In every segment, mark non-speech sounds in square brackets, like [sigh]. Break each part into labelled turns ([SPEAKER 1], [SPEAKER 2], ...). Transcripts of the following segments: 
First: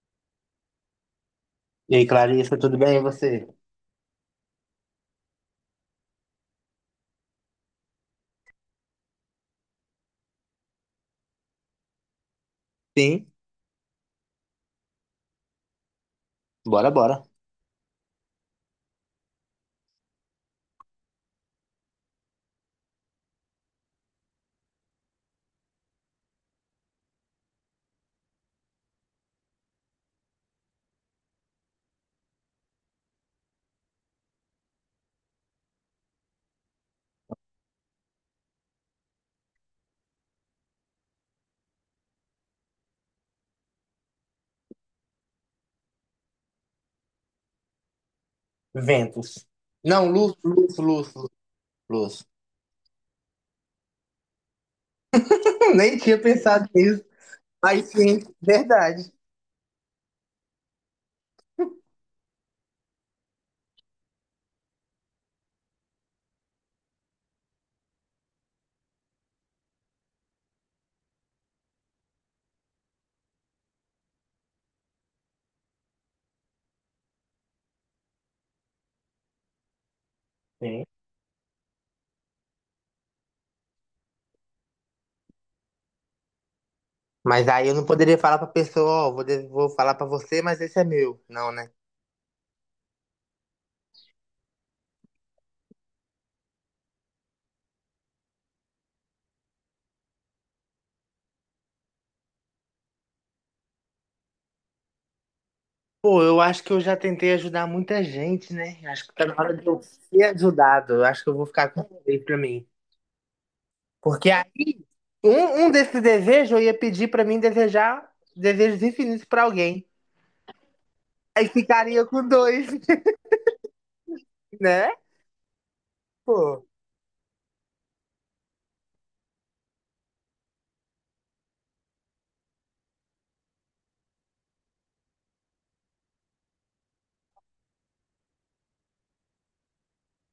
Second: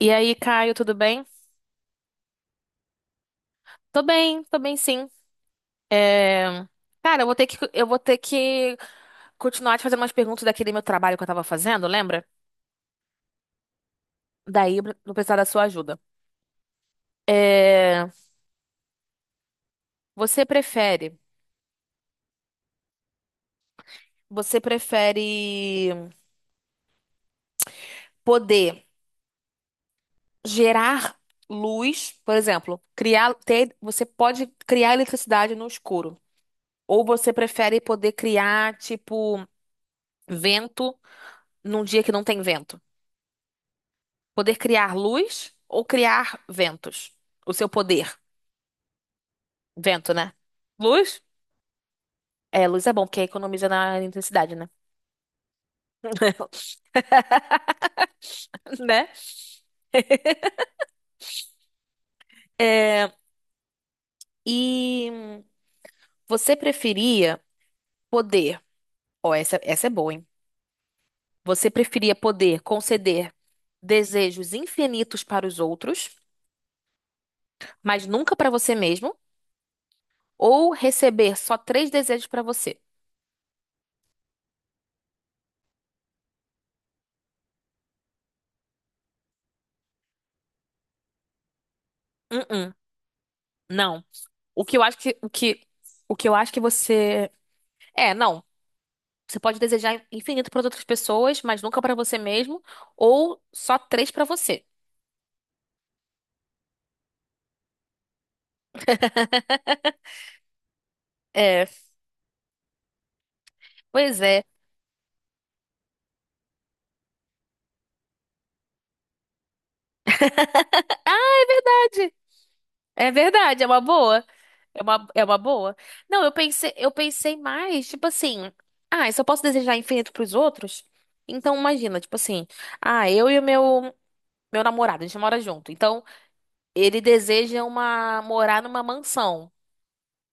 [SPEAKER 1] E aí, Caio, tudo bem?
[SPEAKER 2] E aí, Clarissa, tudo bem? E você?
[SPEAKER 1] Tô bem, tô bem sim. É, Cara, eu vou ter que continuar te fazendo umas perguntas daquele meu trabalho que eu tava fazendo, lembra?
[SPEAKER 2] Sim,
[SPEAKER 1] Daí eu vou precisar da sua ajuda.
[SPEAKER 2] bora, bora.
[SPEAKER 1] É, Você prefere, você prefere poder gerar luz, por exemplo, criar, ter, você pode criar eletricidade no escuro, ou você prefere poder criar, tipo, vento num dia que não tem vento? Poder criar luz ou criar ventos? O seu poder.
[SPEAKER 2] Ventos. Não,
[SPEAKER 1] Vento, né?
[SPEAKER 2] luz, luz, luz,
[SPEAKER 1] Luz?
[SPEAKER 2] luz.
[SPEAKER 1] É, luz é bom, porque economiza na intensidade, né?
[SPEAKER 2] [laughs] Nem tinha pensado nisso. Mas sim,
[SPEAKER 1] [laughs] Né?
[SPEAKER 2] verdade.
[SPEAKER 1] É, e você preferia poder. Ó, essa é boa, hein? Você preferia poder conceder desejos infinitos para os outros, mas nunca para você mesmo, ou
[SPEAKER 2] Sim.
[SPEAKER 1] receber só três desejos para você?
[SPEAKER 2] Mas aí eu não poderia falar pra pessoa, ó, vou falar pra você, mas esse é meu. Não, né?
[SPEAKER 1] Uh-uh, não. O que eu acho que, o que, o que eu acho que você. É, não. Você pode desejar infinito para outras pessoas, mas nunca para você mesmo, ou só três para você.
[SPEAKER 2] Pô, eu acho que eu já tentei ajudar muita gente, né? Acho que tá na hora de eu ser ajudado. Eu acho que eu vou
[SPEAKER 1] É,
[SPEAKER 2] ficar com isso pra mim.
[SPEAKER 1] pois
[SPEAKER 2] Porque
[SPEAKER 1] é.
[SPEAKER 2] aí, um desses desejos eu ia pedir pra mim desejar desejos infinitos pra alguém. Aí ficaria
[SPEAKER 1] Verdade.
[SPEAKER 2] com dois.
[SPEAKER 1] É verdade, é uma boa.
[SPEAKER 2] Né?
[SPEAKER 1] É uma boa. Não,
[SPEAKER 2] Pô.
[SPEAKER 1] eu pensei mais, tipo assim, ah, eu só posso desejar infinito para os outros? Então imagina, tipo assim, ah, eu e o meu meu namorado, a gente mora junto. Então, ele deseja uma morar numa mansão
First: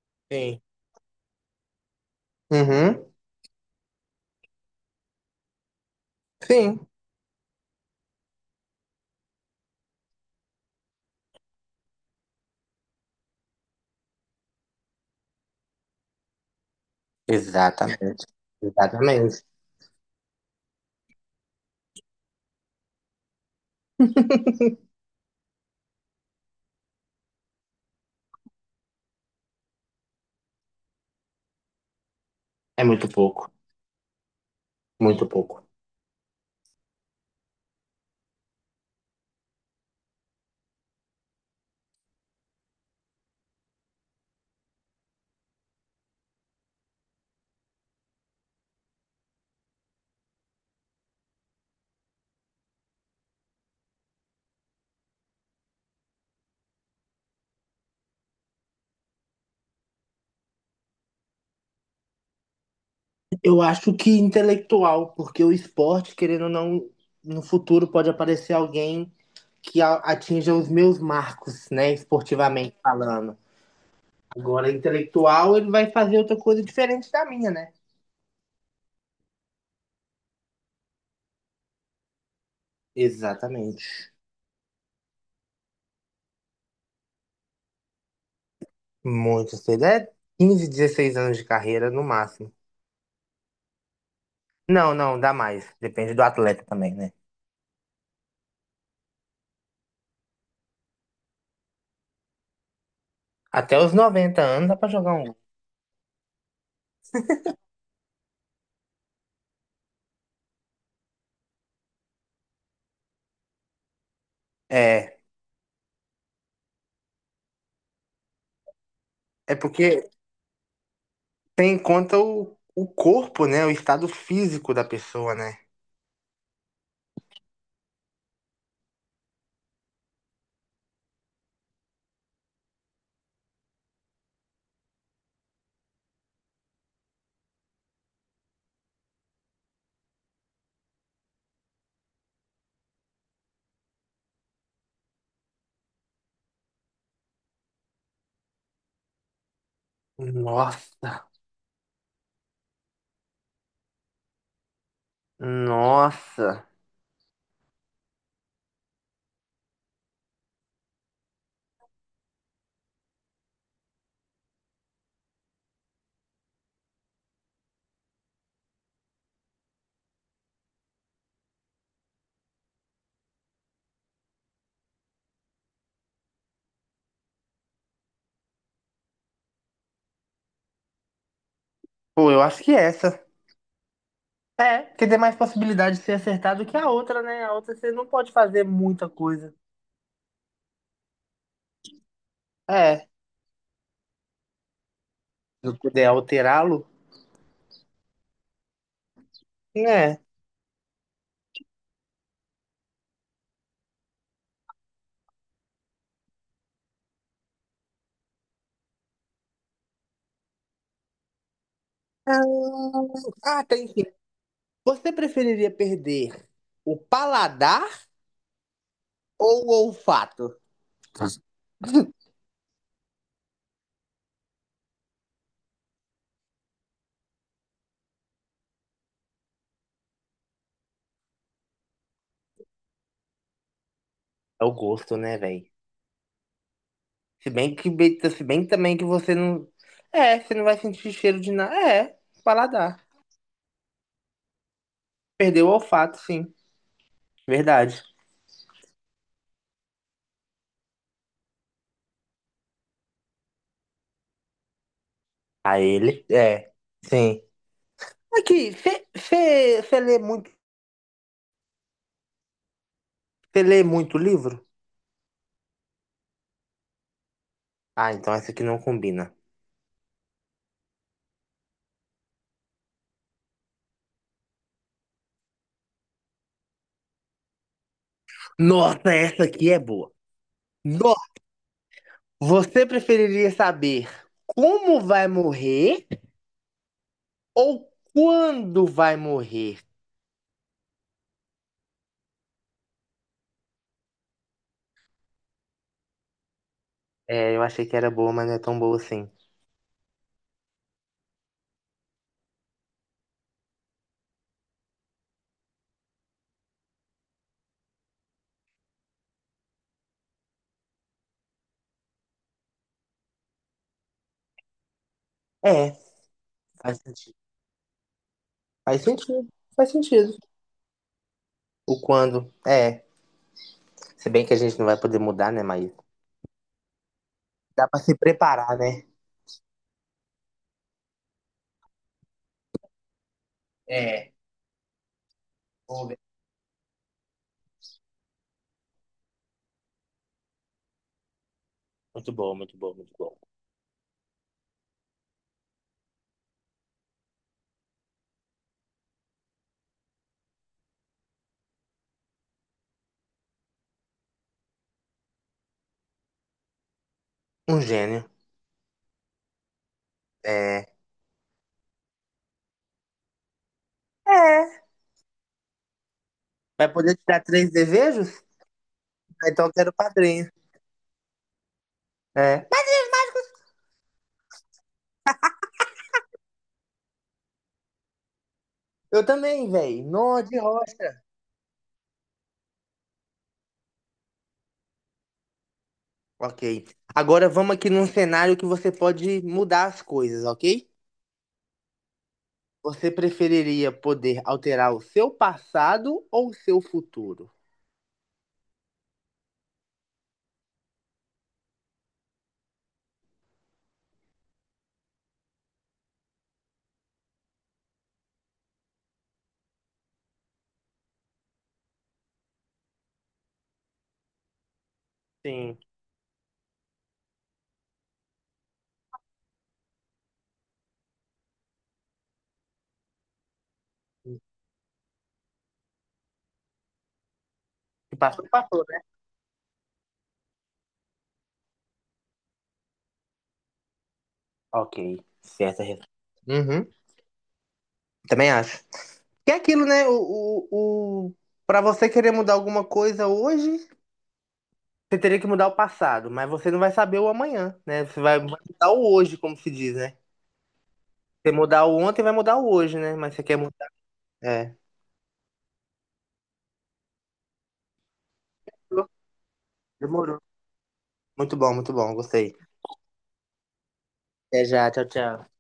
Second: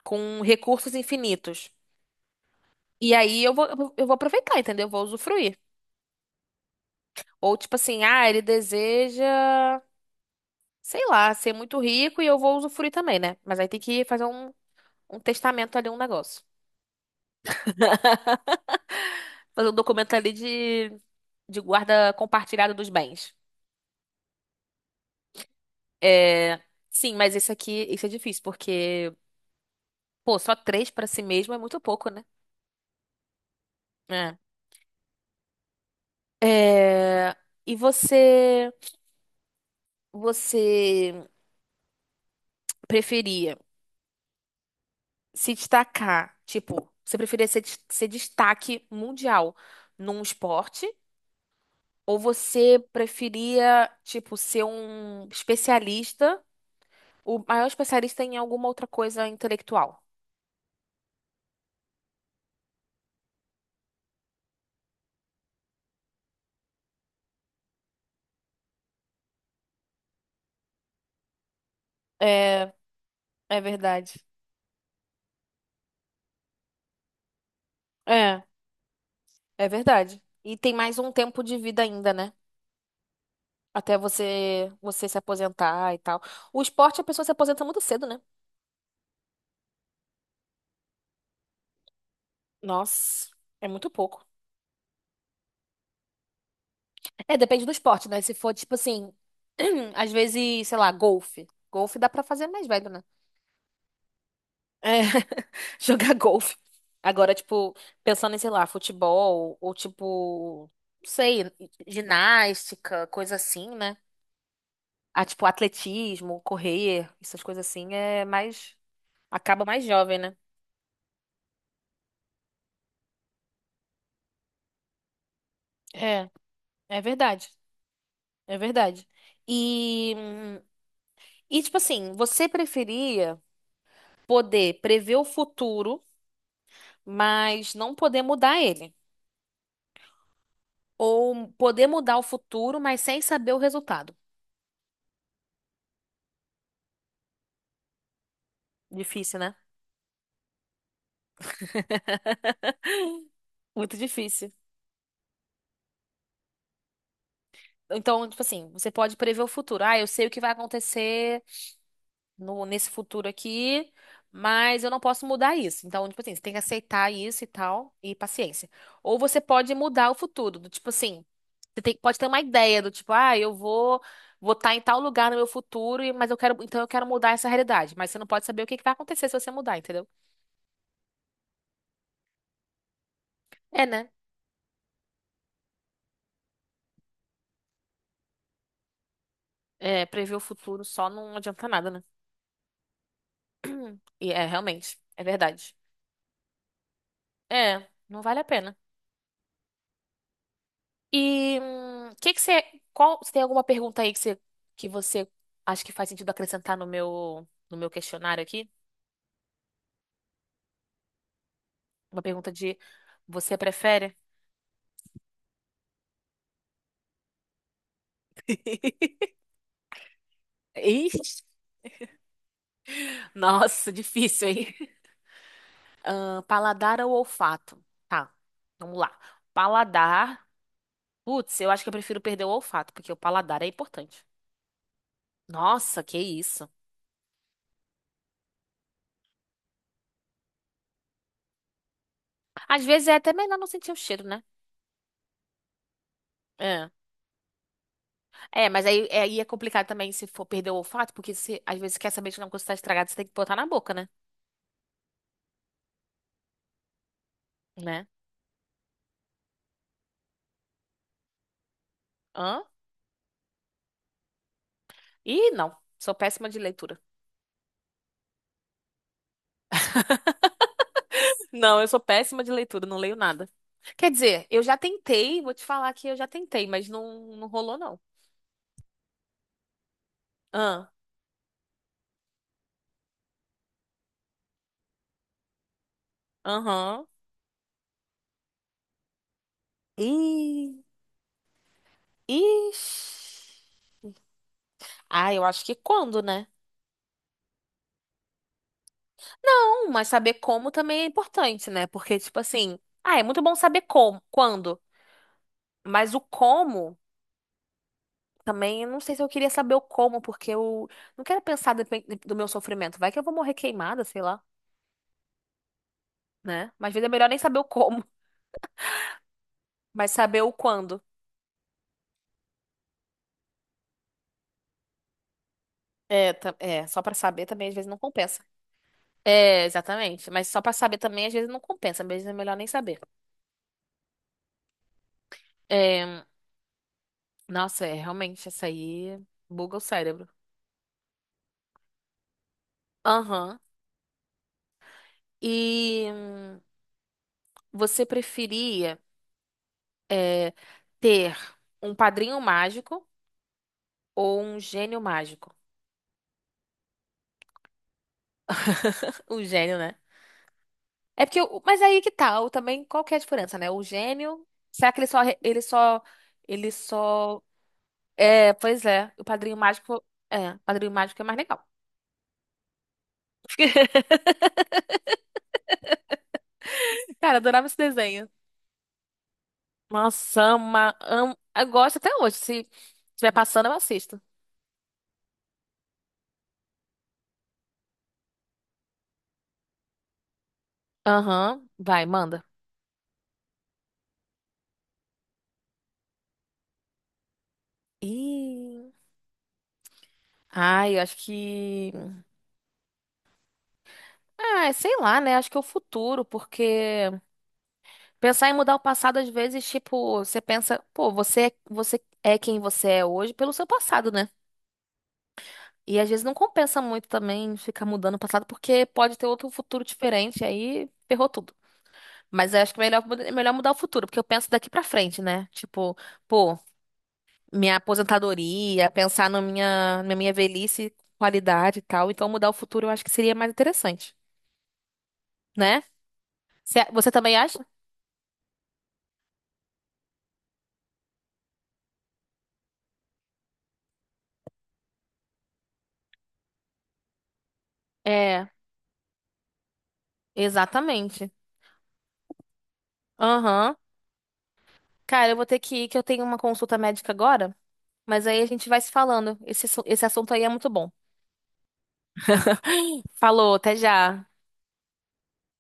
[SPEAKER 1] com
[SPEAKER 2] Sim.
[SPEAKER 1] recursos infinitos.
[SPEAKER 2] Uhum.
[SPEAKER 1] E aí eu vou aproveitar, entendeu? Eu vou usufruir.
[SPEAKER 2] Sim.
[SPEAKER 1] Ou tipo assim, ah, ele deseja sei lá, ser muito rico e eu vou usufruir também, né? Mas aí tem que fazer um testamento ali, um negócio.
[SPEAKER 2] Exatamente. Exatamente.
[SPEAKER 1] Fazer um documento ali de guarda compartilhada dos bens. É, sim, mas esse aqui, isso é difícil, porque, pô, só três pra si mesmo é muito pouco, né?
[SPEAKER 2] É muito pouco.
[SPEAKER 1] É.
[SPEAKER 2] Muito pouco.
[SPEAKER 1] É, e você, você preferia se destacar, tipo, você preferia ser, ser destaque mundial num esporte? Ou você preferia, tipo, ser um especialista, o maior especialista em alguma outra coisa intelectual?
[SPEAKER 2] Eu acho que intelectual, porque o esporte, querendo ou não, no futuro pode aparecer alguém que atinja os meus marcos, né?
[SPEAKER 1] É,
[SPEAKER 2] Esportivamente falando.
[SPEAKER 1] é verdade.
[SPEAKER 2] Agora, intelectual, ele vai fazer outra coisa diferente da minha, né?
[SPEAKER 1] É, é verdade. E tem mais um tempo de vida ainda, né? Até
[SPEAKER 2] Exatamente.
[SPEAKER 1] você se aposentar e tal. O esporte, a pessoa se aposenta muito cedo, né?
[SPEAKER 2] Muito cedo. É 15, 16 anos de carreira no máximo.
[SPEAKER 1] Nossa, é muito pouco.
[SPEAKER 2] Não, não, dá mais. Depende do atleta também, né?
[SPEAKER 1] É, depende do esporte, né? Se for, tipo assim, [clears throat] às vezes, sei lá, golfe. Golfe dá pra fazer mais velho, né?
[SPEAKER 2] Até os 90 anos dá pra
[SPEAKER 1] É,
[SPEAKER 2] jogar um.
[SPEAKER 1] [laughs] jogar golfe. Agora, tipo, pensando em, sei lá, futebol, ou tipo, não sei, ginástica, coisa assim, né?
[SPEAKER 2] É,
[SPEAKER 1] Ah, tipo, atletismo, correr, essas coisas assim, é mais.
[SPEAKER 2] é
[SPEAKER 1] Acaba mais
[SPEAKER 2] porque
[SPEAKER 1] jovem, né?
[SPEAKER 2] tem em conta o corpo, né? O estado físico da pessoa, né?
[SPEAKER 1] É, é verdade. É verdade. E, e tipo assim, você preferia poder prever o futuro, mas não poder mudar ele? Ou poder mudar o futuro, mas sem saber o resultado? Difícil, né?
[SPEAKER 2] Nossa,
[SPEAKER 1] Muito difícil.
[SPEAKER 2] nossa.
[SPEAKER 1] Então, tipo assim, você pode prever o futuro. Ah, eu sei o que vai acontecer no, nesse futuro aqui, mas eu não posso mudar isso. Então, tipo assim, você tem que aceitar isso e tal, e paciência. Ou você pode mudar o futuro, do tipo assim, pode ter uma ideia do tipo, ah, eu vou vou estar em tal lugar no meu futuro, mas eu quero, então eu quero mudar essa realidade. Mas você não pode saber o que que vai acontecer se você mudar, entendeu?
[SPEAKER 2] Pô, eu acho que é essa.
[SPEAKER 1] É, né?
[SPEAKER 2] É, porque tem mais possibilidade de ser acertado que a outra, né? A outra você não pode fazer muita coisa.
[SPEAKER 1] É, prever o futuro só não adianta nada, né?
[SPEAKER 2] É, se
[SPEAKER 1] [clears throat] E é, realmente, é verdade.
[SPEAKER 2] eu puder alterá-lo,
[SPEAKER 1] É, não vale a pena.
[SPEAKER 2] né?
[SPEAKER 1] E você tem alguma pergunta aí que você acha que faz sentido acrescentar no no meu questionário aqui? Uma pergunta de
[SPEAKER 2] Ah,
[SPEAKER 1] você
[SPEAKER 2] ah, tem sim.
[SPEAKER 1] prefere?
[SPEAKER 2] Você preferiria perder o paladar
[SPEAKER 1] [laughs]
[SPEAKER 2] ou o olfato?
[SPEAKER 1] Ixi,
[SPEAKER 2] [laughs]
[SPEAKER 1] nossa, difícil, hein? [laughs] Ah, Paladar ou olfato? Tá, vamos lá. Paladar. Putz, eu acho que eu prefiro perder o olfato, porque o paladar é importante.
[SPEAKER 2] É o gosto, né, velho?
[SPEAKER 1] Nossa, que isso.
[SPEAKER 2] Se bem que, se bem também que você não. É, você não vai sentir cheiro de nada. É,
[SPEAKER 1] Às
[SPEAKER 2] paladar.
[SPEAKER 1] vezes é até melhor não sentir o cheiro, né?
[SPEAKER 2] Perdeu o olfato, sim.
[SPEAKER 1] É.
[SPEAKER 2] Verdade.
[SPEAKER 1] É, mas aí, aí é complicado também se for perder o olfato, porque se, às vezes você quer saber de uma coisa está estragada, você tem que botar na boca, né?
[SPEAKER 2] A ele, é, sim.
[SPEAKER 1] Né?
[SPEAKER 2] Aqui,
[SPEAKER 1] Hã?
[SPEAKER 2] você lê muito livro?
[SPEAKER 1] Ih, não. Sou péssima de leitura.
[SPEAKER 2] Ah, então essa aqui não combina.
[SPEAKER 1] [laughs] Não, eu sou péssima de leitura, não leio nada. Quer dizer, eu já tentei, vou te falar que eu já tentei, mas não rolou, não.
[SPEAKER 2] Nossa, essa aqui é boa.
[SPEAKER 1] Hã?
[SPEAKER 2] Nossa, você preferiria saber como vai morrer
[SPEAKER 1] Aham.
[SPEAKER 2] ou quando vai morrer?
[SPEAKER 1] Ih, ixi. Ah, eu acho que quando, né?
[SPEAKER 2] É, eu achei que era boa, mas não é tão boa assim.
[SPEAKER 1] Não, mas saber como também é importante, né? Porque, tipo assim, ah, é muito bom saber como, quando, mas o como. Também eu não sei se eu queria saber o como, porque eu não quero pensar do meu sofrimento. Vai que eu vou morrer queimada, sei lá,
[SPEAKER 2] É,
[SPEAKER 1] né? Mas às
[SPEAKER 2] faz
[SPEAKER 1] vezes é melhor
[SPEAKER 2] sentido.
[SPEAKER 1] nem saber o como,
[SPEAKER 2] Faz sentido. Faz
[SPEAKER 1] [laughs] mas
[SPEAKER 2] sentido.
[SPEAKER 1] saber o quando.
[SPEAKER 2] O quando. É. Se bem que a gente não vai poder mudar, né, mas
[SPEAKER 1] É, é, só pra saber também às
[SPEAKER 2] dá
[SPEAKER 1] vezes não
[SPEAKER 2] pra se
[SPEAKER 1] compensa.
[SPEAKER 2] preparar, né?
[SPEAKER 1] É, exatamente. Mas só pra saber também às vezes não compensa, às vezes é melhor nem saber.
[SPEAKER 2] É, vamos ver.
[SPEAKER 1] É, nossa, é realmente essa aí buga o cérebro.
[SPEAKER 2] Muito bom, muito bom, muito bom.
[SPEAKER 1] Aham. E você preferia é, ter um padrinho mágico ou um gênio mágico?
[SPEAKER 2] Um gênio.
[SPEAKER 1] [laughs] Um gênio, né?
[SPEAKER 2] É.
[SPEAKER 1] É porque, mas aí que tá, o também, qual que é a diferença, né? O gênio,
[SPEAKER 2] É.
[SPEAKER 1] será que ele só, re- ele
[SPEAKER 2] Vai poder te
[SPEAKER 1] só,
[SPEAKER 2] dar três desejos?
[SPEAKER 1] é, pois é,
[SPEAKER 2] Ah, então eu quero padrinho.
[SPEAKER 1] É, o Padrinho Mágico é mais legal.
[SPEAKER 2] É.
[SPEAKER 1] [laughs] Cara, eu adorava esse desenho.
[SPEAKER 2] Eu também, velho.
[SPEAKER 1] Nossa,
[SPEAKER 2] Nó de rocha.
[SPEAKER 1] amo, eu gosto até hoje, se estiver passando eu assisto.
[SPEAKER 2] Ok. Agora vamos aqui num cenário que você pode mudar as coisas, ok?
[SPEAKER 1] Aham, vai, manda.
[SPEAKER 2] Você preferiria poder alterar o seu passado ou o seu futuro?
[SPEAKER 1] Ih, ai, ah, sei lá, né, acho que é o futuro, porque pensar em mudar o passado, às vezes, tipo, você pensa, pô, você é quem você é hoje pelo seu passado, né?
[SPEAKER 2] Sim.
[SPEAKER 1] E às vezes não compensa muito também ficar mudando o passado, porque pode ter outro futuro diferente, aí ferrou tudo. Mas eu acho que é melhor, é melhor mudar o futuro, porque eu
[SPEAKER 2] O
[SPEAKER 1] penso daqui pra frente, né? Tipo, pô, minha
[SPEAKER 2] passado passou, passou,
[SPEAKER 1] aposentadoria,
[SPEAKER 2] né?
[SPEAKER 1] pensar na minha velhice, qualidade e tal. Então mudar o futuro eu acho que seria mais interessante,
[SPEAKER 2] Ok.
[SPEAKER 1] né?
[SPEAKER 2] Certa resposta. Uhum.
[SPEAKER 1] Você também acha?
[SPEAKER 2] Também acho. Que é aquilo, né? O, o... Para você querer mudar alguma coisa hoje, você teria que mudar o passado, mas você não vai saber o amanhã, né? Você vai
[SPEAKER 1] É,
[SPEAKER 2] vai mudar o hoje, como se diz, né?
[SPEAKER 1] exatamente.
[SPEAKER 2] Você mudar o ontem, vai mudar o hoje, né? Mas você quer
[SPEAKER 1] Aham.
[SPEAKER 2] mudar. É.
[SPEAKER 1] Cara, eu vou ter que ir, que eu tenho uma consulta médica agora, mas aí a gente vai se falando. Esse assunto
[SPEAKER 2] Demorou.
[SPEAKER 1] aí é muito bom.
[SPEAKER 2] Muito bom, gostei.
[SPEAKER 1] [laughs] Falou, até já.
[SPEAKER 2] Até já, tchau, tchau.